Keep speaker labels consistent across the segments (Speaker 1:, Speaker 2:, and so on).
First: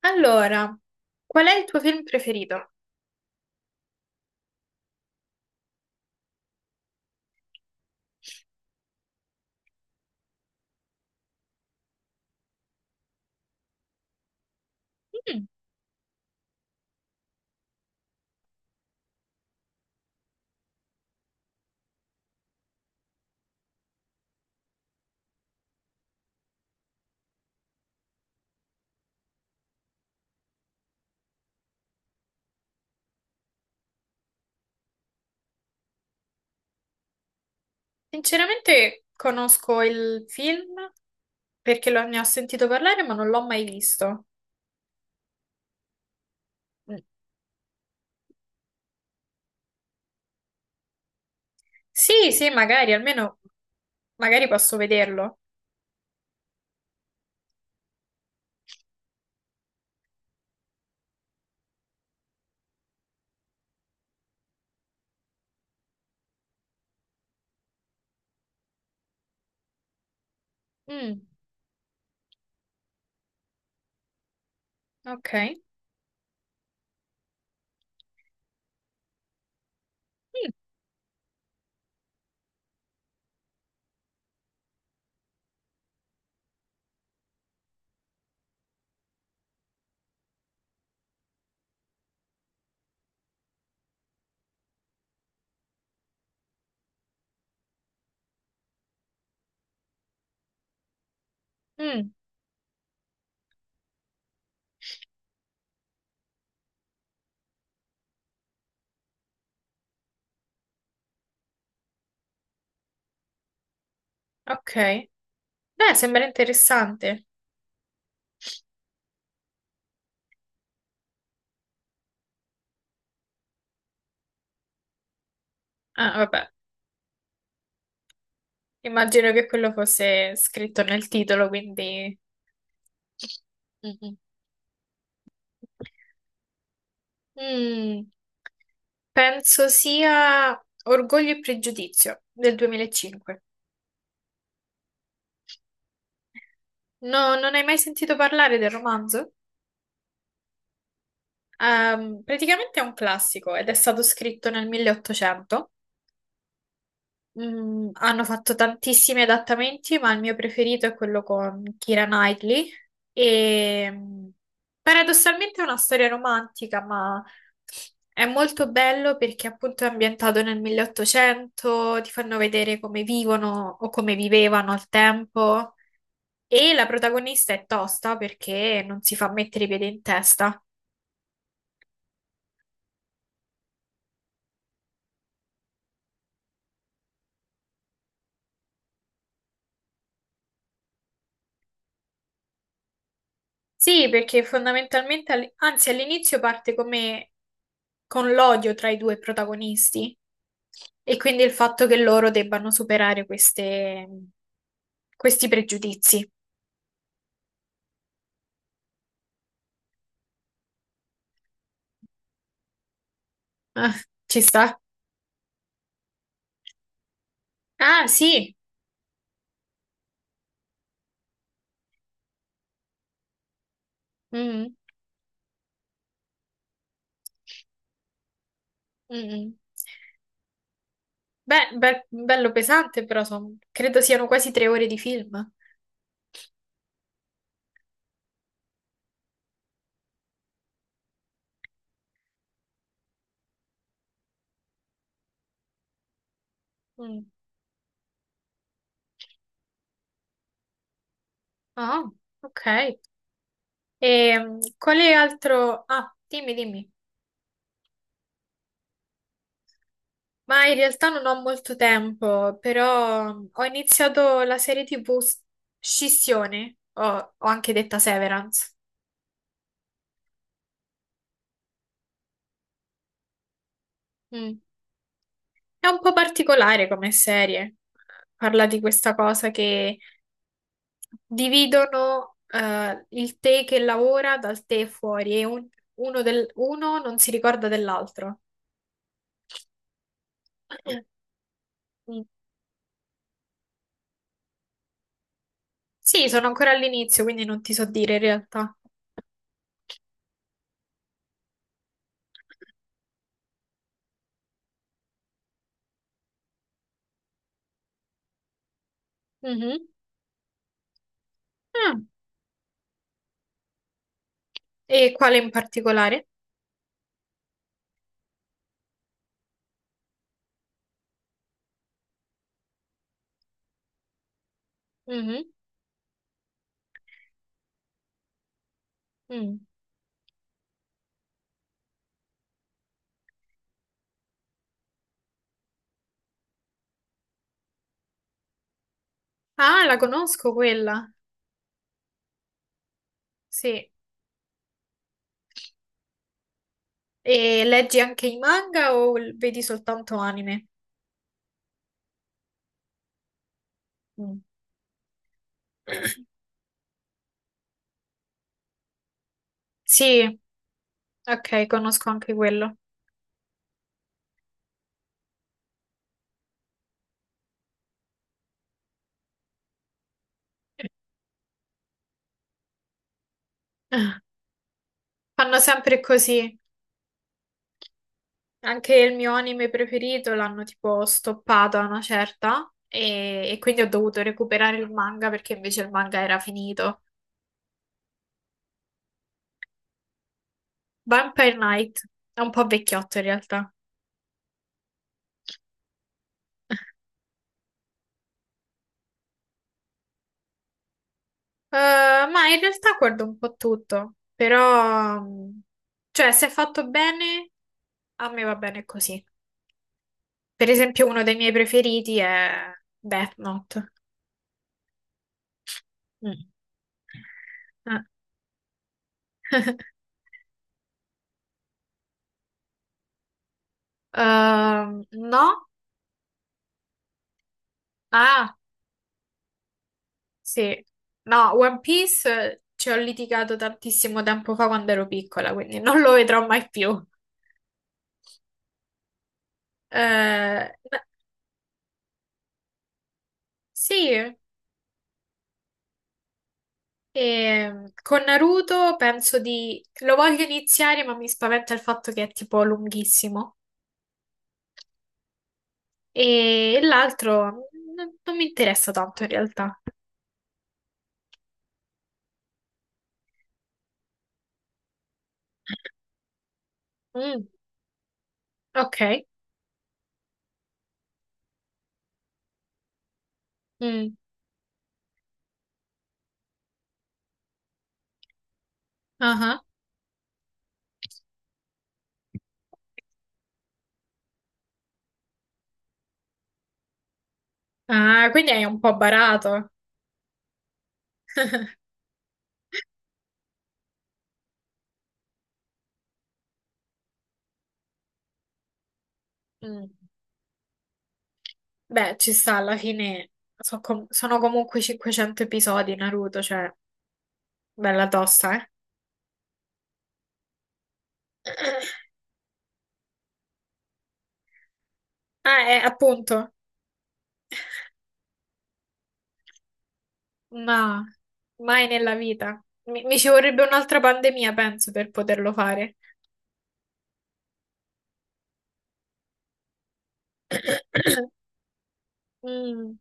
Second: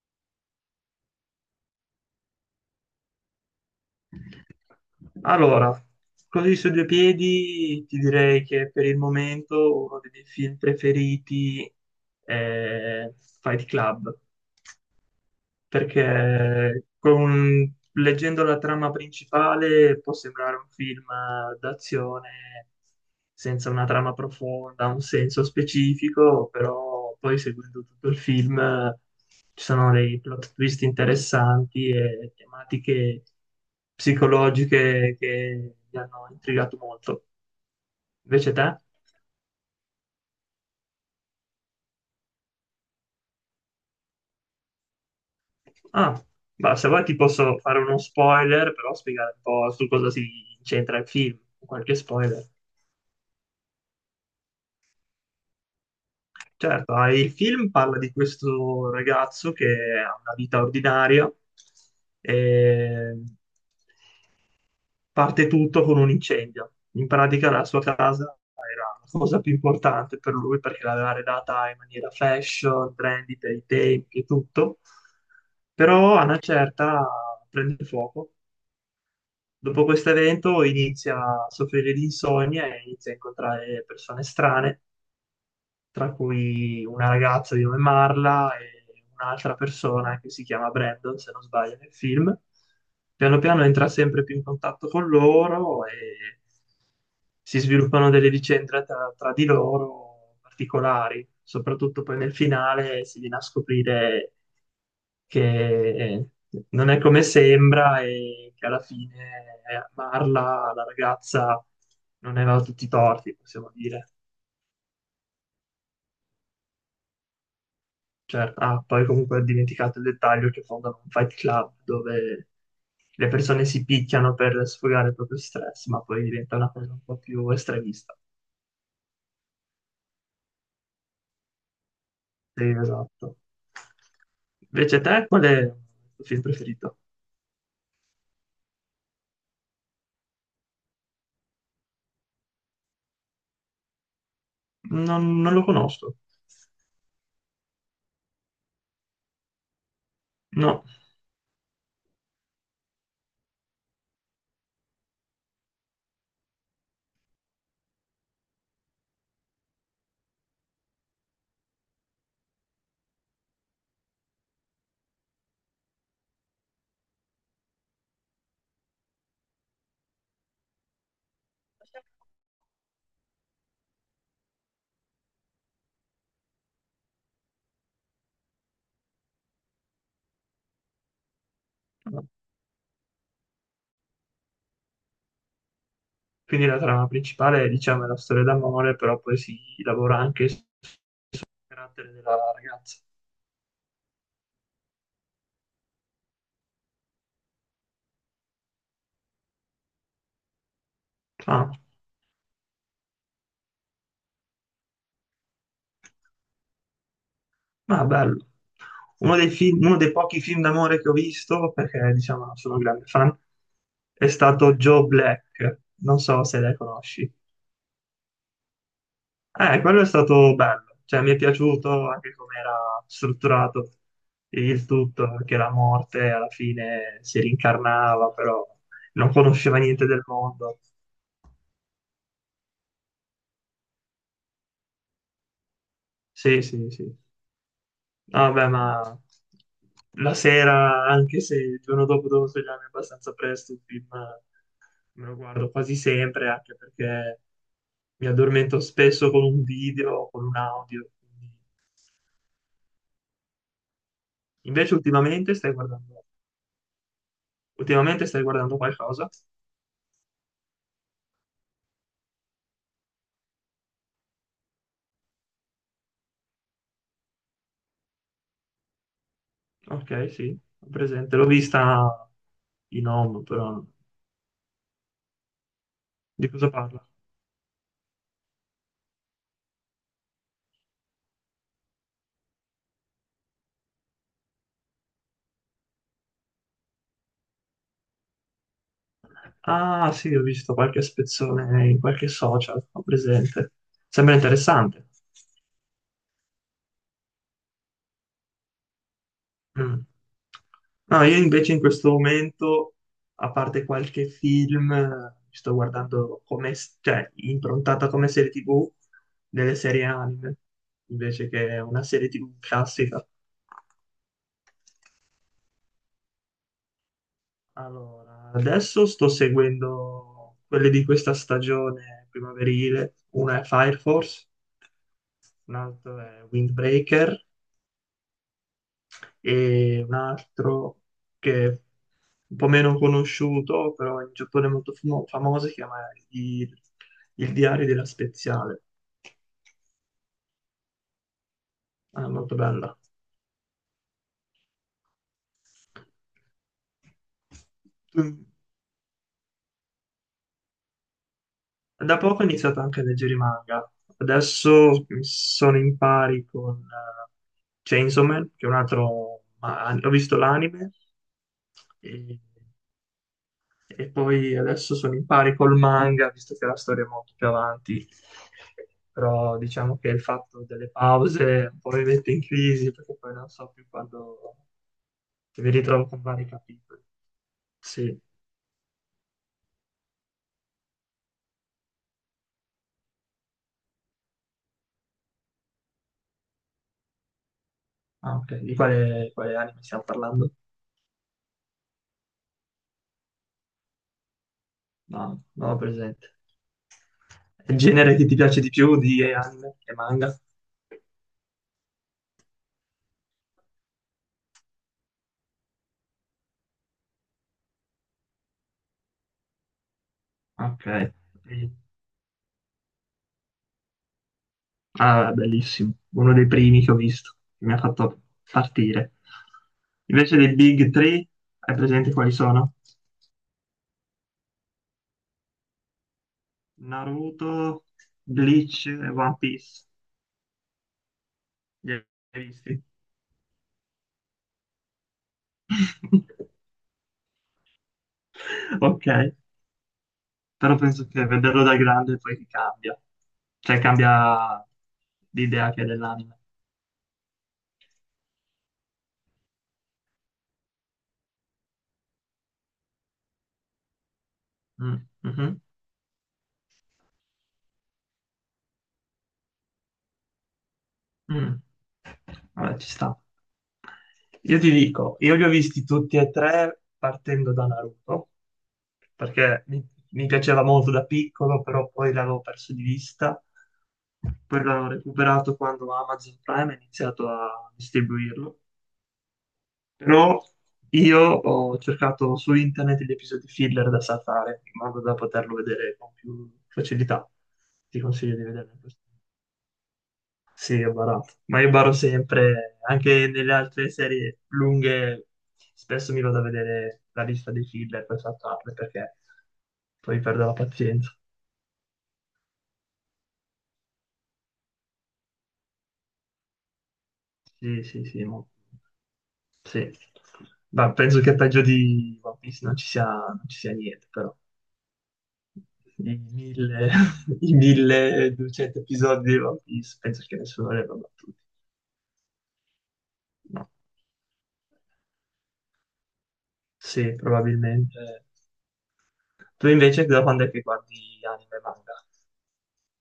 Speaker 1: Allora, qual è il tuo film preferito?
Speaker 2: Allora, così su due piedi ti direi che per il momento uno dei miei film preferiti è Fight Club
Speaker 1: Mm,
Speaker 2: perché leggendo la trama principale può sembrare un film d'azione senza una trama profonda, un senso specifico, però poi seguendo tutto il film ci sono dei plot twist interessanti e tematiche psicologiche che mi hanno intrigato molto. Invece te?
Speaker 1: Sinceramente conosco il film perché ne ho sentito parlare, ma non l'ho mai visto.
Speaker 2: Ah, ma se
Speaker 1: Mm.
Speaker 2: vuoi ti posso fare uno spoiler, però spiegare un po' su cosa si incentra il film, qualche
Speaker 1: Sì,
Speaker 2: spoiler.
Speaker 1: sì, magari, almeno magari posso vederlo.
Speaker 2: Certo, ah, il film parla di questo ragazzo che ha una vita ordinaria e parte tutto con un incendio. In pratica la sua casa era la cosa più importante per lui perché l'aveva
Speaker 1: Mm,
Speaker 2: redata in maniera fashion, trendy per i tempi e tutto.
Speaker 1: ok.
Speaker 2: Però a una certa prende fuoco. Dopo questo evento inizia a soffrire di insonnia e inizia a incontrare persone strane tra cui una ragazza di nome Marla e un'altra persona che si chiama Brandon, se non sbaglio, nel film. Piano piano entra sempre più in contatto con loro e si sviluppano delle vicende tra di loro particolari.
Speaker 1: Mm,
Speaker 2: Soprattutto
Speaker 1: mm,
Speaker 2: poi nel finale si viene a scoprire che non è come sembra e che alla fine Marla, la ragazza, non aveva tutti i torti, possiamo dire.
Speaker 1: ok. Beh, sembra interessante.
Speaker 2: Certo. Ah, poi comunque ho dimenticato il dettaglio che fondano un fight club dove le persone si picchiano per sfogare il proprio stress, ma
Speaker 1: Ah,
Speaker 2: poi
Speaker 1: vabbè,
Speaker 2: diventa una cosa un po' più estremista.
Speaker 1: immagino che quello fosse scritto nel titolo, quindi.
Speaker 2: Sì, esatto.
Speaker 1: Mm, mm.
Speaker 2: Invece te, qual è il tuo film preferito?
Speaker 1: Mm, Penso sia Orgoglio e Pregiudizio del 2005.
Speaker 2: Non lo conosco.
Speaker 1: No, non hai mai sentito parlare del romanzo?
Speaker 2: No.
Speaker 1: Praticamente è un classico ed è stato scritto nel 1800. Hanno fatto tantissimi adattamenti, ma il mio preferito è quello con Keira Knightley. E paradossalmente è una storia romantica, ma è molto bello perché appunto è ambientato nel 1800, ti fanno vedere come vivono o come vivevano al tempo. E la protagonista è tosta perché non si fa mettere i piedi in testa.
Speaker 2: No. Quindi la trama principale, diciamo, è la storia d'amore, però poi si lavora anche sul carattere della ragazza.
Speaker 1: Sì, perché fondamentalmente, anzi all'inizio parte come con l'odio tra i due protagonisti e quindi il
Speaker 2: Ah.
Speaker 1: fatto che loro debbano superare questi pregiudizi.
Speaker 2: Ah, bello. Uno dei pochi film d'amore che ho visto, perché diciamo sono un grande fan,
Speaker 1: Ah,
Speaker 2: è
Speaker 1: ci
Speaker 2: stato
Speaker 1: sta?
Speaker 2: Joe Black. Non so se le conosci.
Speaker 1: Ah, sì.
Speaker 2: Quello è stato bello, cioè mi è piaciuto anche come era strutturato
Speaker 1: Mm,
Speaker 2: il tutto, che la morte alla fine si rincarnava, però
Speaker 1: mm,
Speaker 2: non
Speaker 1: mm.
Speaker 2: conosceva niente del mondo.
Speaker 1: Beh, bello pesante, però credo siano quasi 3 ore di film.
Speaker 2: Sì, sì, sì. No, vabbè, ma la sera, anche se il giorno dopo dovevo svegliarmi abbastanza presto, il film me lo guardo quasi sempre, anche
Speaker 1: Mm.
Speaker 2: perché mi addormento spesso con un video o con un audio. Quindi-
Speaker 1: Ah, ok. E
Speaker 2: Invece
Speaker 1: quale altro. Ah, dimmi, dimmi.
Speaker 2: ultimamente stai guardando qualcosa?
Speaker 1: Ma in realtà non ho molto tempo, però ho iniziato la serie TV Scissione, o anche detta Severance.
Speaker 2: Ok, sì, ho presente. L'ho vista in home, però
Speaker 1: Mm. È un po'
Speaker 2: di cosa
Speaker 1: particolare
Speaker 2: parla?
Speaker 1: come serie. Parla di questa cosa che dividono il te che lavora dal te fuori e uno, uno non si ricorda dell'altro.
Speaker 2: Ah, sì, ho visto qualche spezzone in
Speaker 1: Mm.
Speaker 2: qualche social, ho presente. Sembra interessante.
Speaker 1: Sì, sono ancora all'inizio, quindi non ti so dire in realtà.
Speaker 2: Mm. No, io invece in questo momento, a parte qualche film, sto guardando come, cioè, improntata come serie TV delle
Speaker 1: Mhm.
Speaker 2: serie anime, invece che
Speaker 1: Ah,
Speaker 2: una serie TV classica.
Speaker 1: e quale in particolare?
Speaker 2: Allora, adesso sto seguendo quelle di questa stagione primaverile, una è Fire Force,
Speaker 1: Mhm,
Speaker 2: un'altra è Windbreaker
Speaker 1: mm.
Speaker 2: e un altro che è un po' meno conosciuto, però in Giappone è molto famoso, si chiama il, il diario della Speziale.
Speaker 1: Ah, la conosco quella.
Speaker 2: È molto bella.
Speaker 1: Sì. E leggi anche i manga o vedi soltanto anime?
Speaker 2: Da poco ho iniziato anche a leggere i manga.
Speaker 1: Mm.
Speaker 2: Adesso sono in pari con Chainsaw Man, che è un altro... ho visto
Speaker 1: Sì,
Speaker 2: l'anime,
Speaker 1: ok, conosco anche
Speaker 2: e
Speaker 1: quello.
Speaker 2: E poi adesso sono in pari col manga, visto che la storia è molto più avanti. Però diciamo che il fatto delle pause un po' mi mette in crisi perché poi non so più
Speaker 1: Ah,
Speaker 2: quando
Speaker 1: fanno
Speaker 2: se mi
Speaker 1: sempre
Speaker 2: ritrovo con vari
Speaker 1: così.
Speaker 2: capitoli. Sì,
Speaker 1: Anche il mio anime preferito l'hanno tipo stoppato a una certa e quindi ho dovuto recuperare il manga perché invece il manga era finito.
Speaker 2: ah, ok. Di quale anime stiamo parlando?
Speaker 1: Vampire Knight è un po' vecchiotto in realtà.
Speaker 2: No, non ho presente. È il genere che ti piace di più di anime e manga?
Speaker 1: Ma in realtà guardo un po' tutto, però, cioè, se è fatto bene, a me va bene così. Per
Speaker 2: Ok.
Speaker 1: esempio, uno dei miei preferiti è Death Note.
Speaker 2: Ah, bellissimo, uno
Speaker 1: Mm.
Speaker 2: dei primi che ho visto, che mi ha
Speaker 1: Ah.
Speaker 2: fatto partire. Invece dei Big Three, hai presente quali sono?
Speaker 1: No?
Speaker 2: Naruto,
Speaker 1: Ah,
Speaker 2: Bleach e One Piece.
Speaker 1: sì. No, One
Speaker 2: Li hai
Speaker 1: Piece
Speaker 2: visti?
Speaker 1: ci ho litigato tantissimo tempo fa quando ero piccola, quindi non lo vedrò mai più.
Speaker 2: Ok,
Speaker 1: Eh,
Speaker 2: però
Speaker 1: ma-
Speaker 2: penso che vederlo da grande poi ti cambia, cioè
Speaker 1: sì.
Speaker 2: cambia l'idea che hai dell'anime.
Speaker 1: E con Naruto penso di, lo voglio iniziare, ma mi spaventa il fatto che è tipo lunghissimo.
Speaker 2: Mm, mhm,
Speaker 1: E l'altro non mi interessa tanto in realtà.
Speaker 2: mm. Vabbè, ci sta. Io ti dico, io li ho visti tutti e tre
Speaker 1: Mm,
Speaker 2: partendo da Naruto
Speaker 1: ok.
Speaker 2: perché mi piaceva molto da piccolo, però poi l'avevo perso di vista.
Speaker 1: Mm,
Speaker 2: Poi l'ho recuperato quando Amazon Prime ha iniziato a distribuirlo.
Speaker 1: ah ah.
Speaker 2: Però io ho cercato su internet gli episodi filler da saltare, in modo da poterlo vedere con più facilità. Ti
Speaker 1: Ah,
Speaker 2: consiglio di
Speaker 1: quindi hai
Speaker 2: vederlo.
Speaker 1: un po' barato.
Speaker 2: Sì, ho barato. Ma io baro sempre, anche nelle altre serie lunghe, spesso mi vado a vedere la lista dei filler per saltarle, perché
Speaker 1: Mm.
Speaker 2: poi perdo la pazienza.
Speaker 1: Beh, ci sta, alla fine sono comunque 500 episodi Naruto, cioè
Speaker 2: Sì, sì,
Speaker 1: bella
Speaker 2: sì,
Speaker 1: tosta, eh.
Speaker 2: sì. Ma penso che peggio di One Piece non ci sia niente, però.
Speaker 1: Ah,
Speaker 2: I
Speaker 1: appunto.
Speaker 2: mille, i 1200 episodi di One Piece, penso che nessuno li abbia
Speaker 1: Ma
Speaker 2: battuti.
Speaker 1: mai nella vita. Mi ci vorrebbe
Speaker 2: No.
Speaker 1: un'altra pandemia, penso, per poterlo fare.
Speaker 2: Sì, probabilmente. Tu invece da quando è che guardi anime e manga?
Speaker 1: Mm.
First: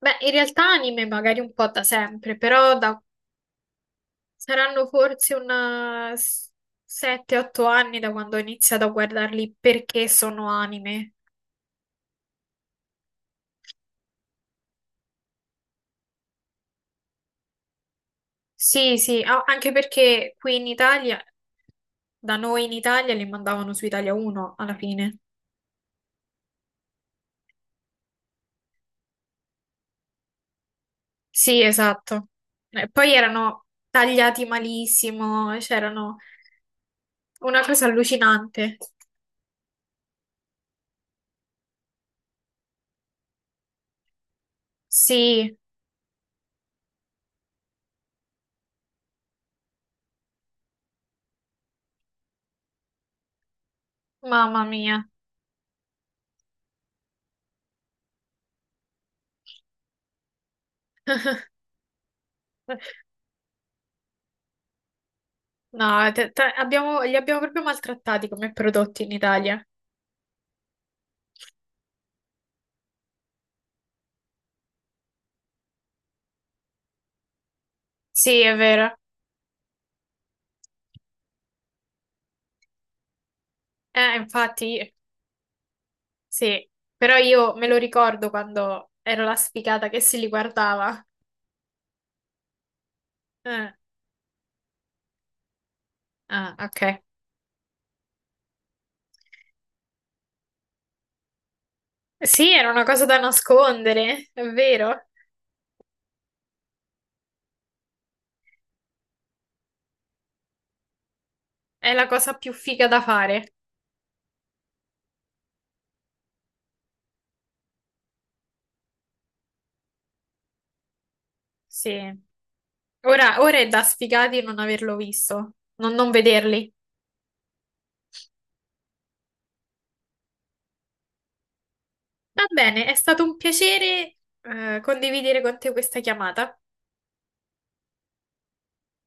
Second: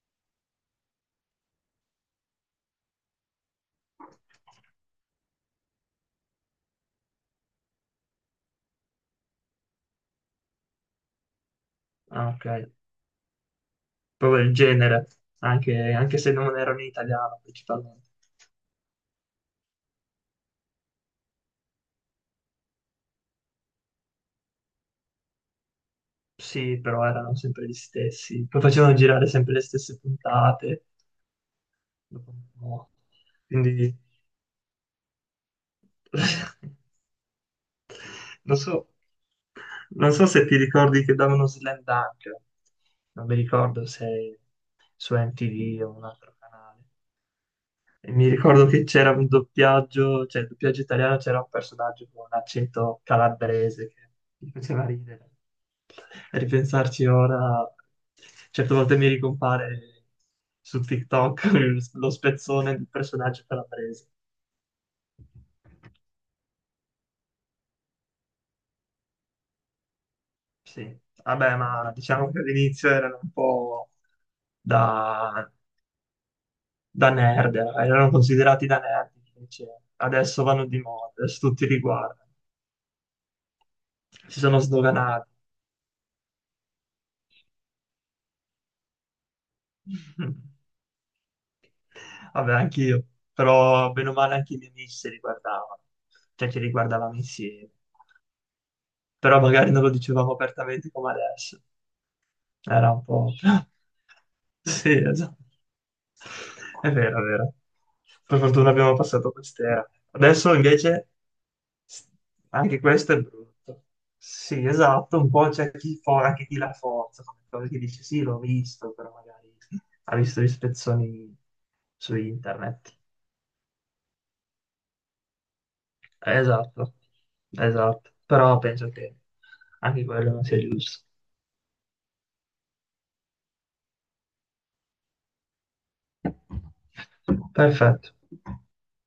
Speaker 1: Beh, in realtà anime magari un po' da sempre, però saranno forse un 7-8 anni da quando ho iniziato a guardarli perché sono anime.
Speaker 2: Ah, ok. Proprio il genere, anche se non erano in italiano principalmente.
Speaker 1: Sì, sì, anche perché qui in Italia, da noi in Italia, li mandavano su Italia 1 alla fine.
Speaker 2: Sì, però erano sempre gli stessi. Poi facevano girare sempre le stesse puntate.
Speaker 1: Sì, esatto.
Speaker 2: Dopo un
Speaker 1: E
Speaker 2: po'.
Speaker 1: poi erano
Speaker 2: Quindi
Speaker 1: tagliati malissimo, c'erano una cosa
Speaker 2: non so,
Speaker 1: allucinante.
Speaker 2: non so se ti ricordi che davano Slam Dunk. Non mi ricordo se su
Speaker 1: Sì,
Speaker 2: MTV o un altro canale. E mi ricordo che c'era un doppiaggio, cioè il doppiaggio italiano c'era un personaggio con un accento calabrese che mi
Speaker 1: mamma
Speaker 2: faceva
Speaker 1: mia.
Speaker 2: ridere. A ripensarci ora, certe volte mi ricompare su TikTok lo spezzone del personaggio calabrese.
Speaker 1: No, li abbiamo proprio maltrattati come prodotti in Italia.
Speaker 2: Sì, vabbè, ma diciamo che all'inizio erano un po' da, da nerd, erano
Speaker 1: Sì, è
Speaker 2: considerati da
Speaker 1: vero.
Speaker 2: nerd, invece adesso vanno di moda, adesso tutti li guardano, si sono
Speaker 1: Infatti,
Speaker 2: sdoganati.
Speaker 1: sì. Però io me lo ricordo quando ero la sfigata che si li guardava.
Speaker 2: Vabbè, anch'io,
Speaker 1: Eh,
Speaker 2: però bene o male anche i miei amici se li guardavano, cioè
Speaker 1: Ah,
Speaker 2: ci
Speaker 1: ok.
Speaker 2: riguardavamo insieme, però magari non lo dicevamo apertamente come adesso,
Speaker 1: Sì, era una
Speaker 2: era
Speaker 1: cosa
Speaker 2: un
Speaker 1: da
Speaker 2: po'...
Speaker 1: nascondere, è
Speaker 2: Sì,
Speaker 1: vero.
Speaker 2: esatto, è vero, è vero. Per fortuna abbiamo passato quest'era. Adesso invece
Speaker 1: È la
Speaker 2: s-
Speaker 1: cosa più
Speaker 2: anche
Speaker 1: figa da
Speaker 2: questo è
Speaker 1: fare.
Speaker 2: brutto. Sì, esatto, un po' c'è chi anche chi la forza, come cosa che dice sì, l'ho visto, però magari ha visto gli spezzoni
Speaker 1: Sì.
Speaker 2: su internet.
Speaker 1: Ora è da sfigati non averlo visto, non vederli.
Speaker 2: Esatto, esatto, però penso che anche quello non sia giusto.
Speaker 1: Va bene, è stato un piacere, condividere con te questa chiamata.
Speaker 2: Perfetto.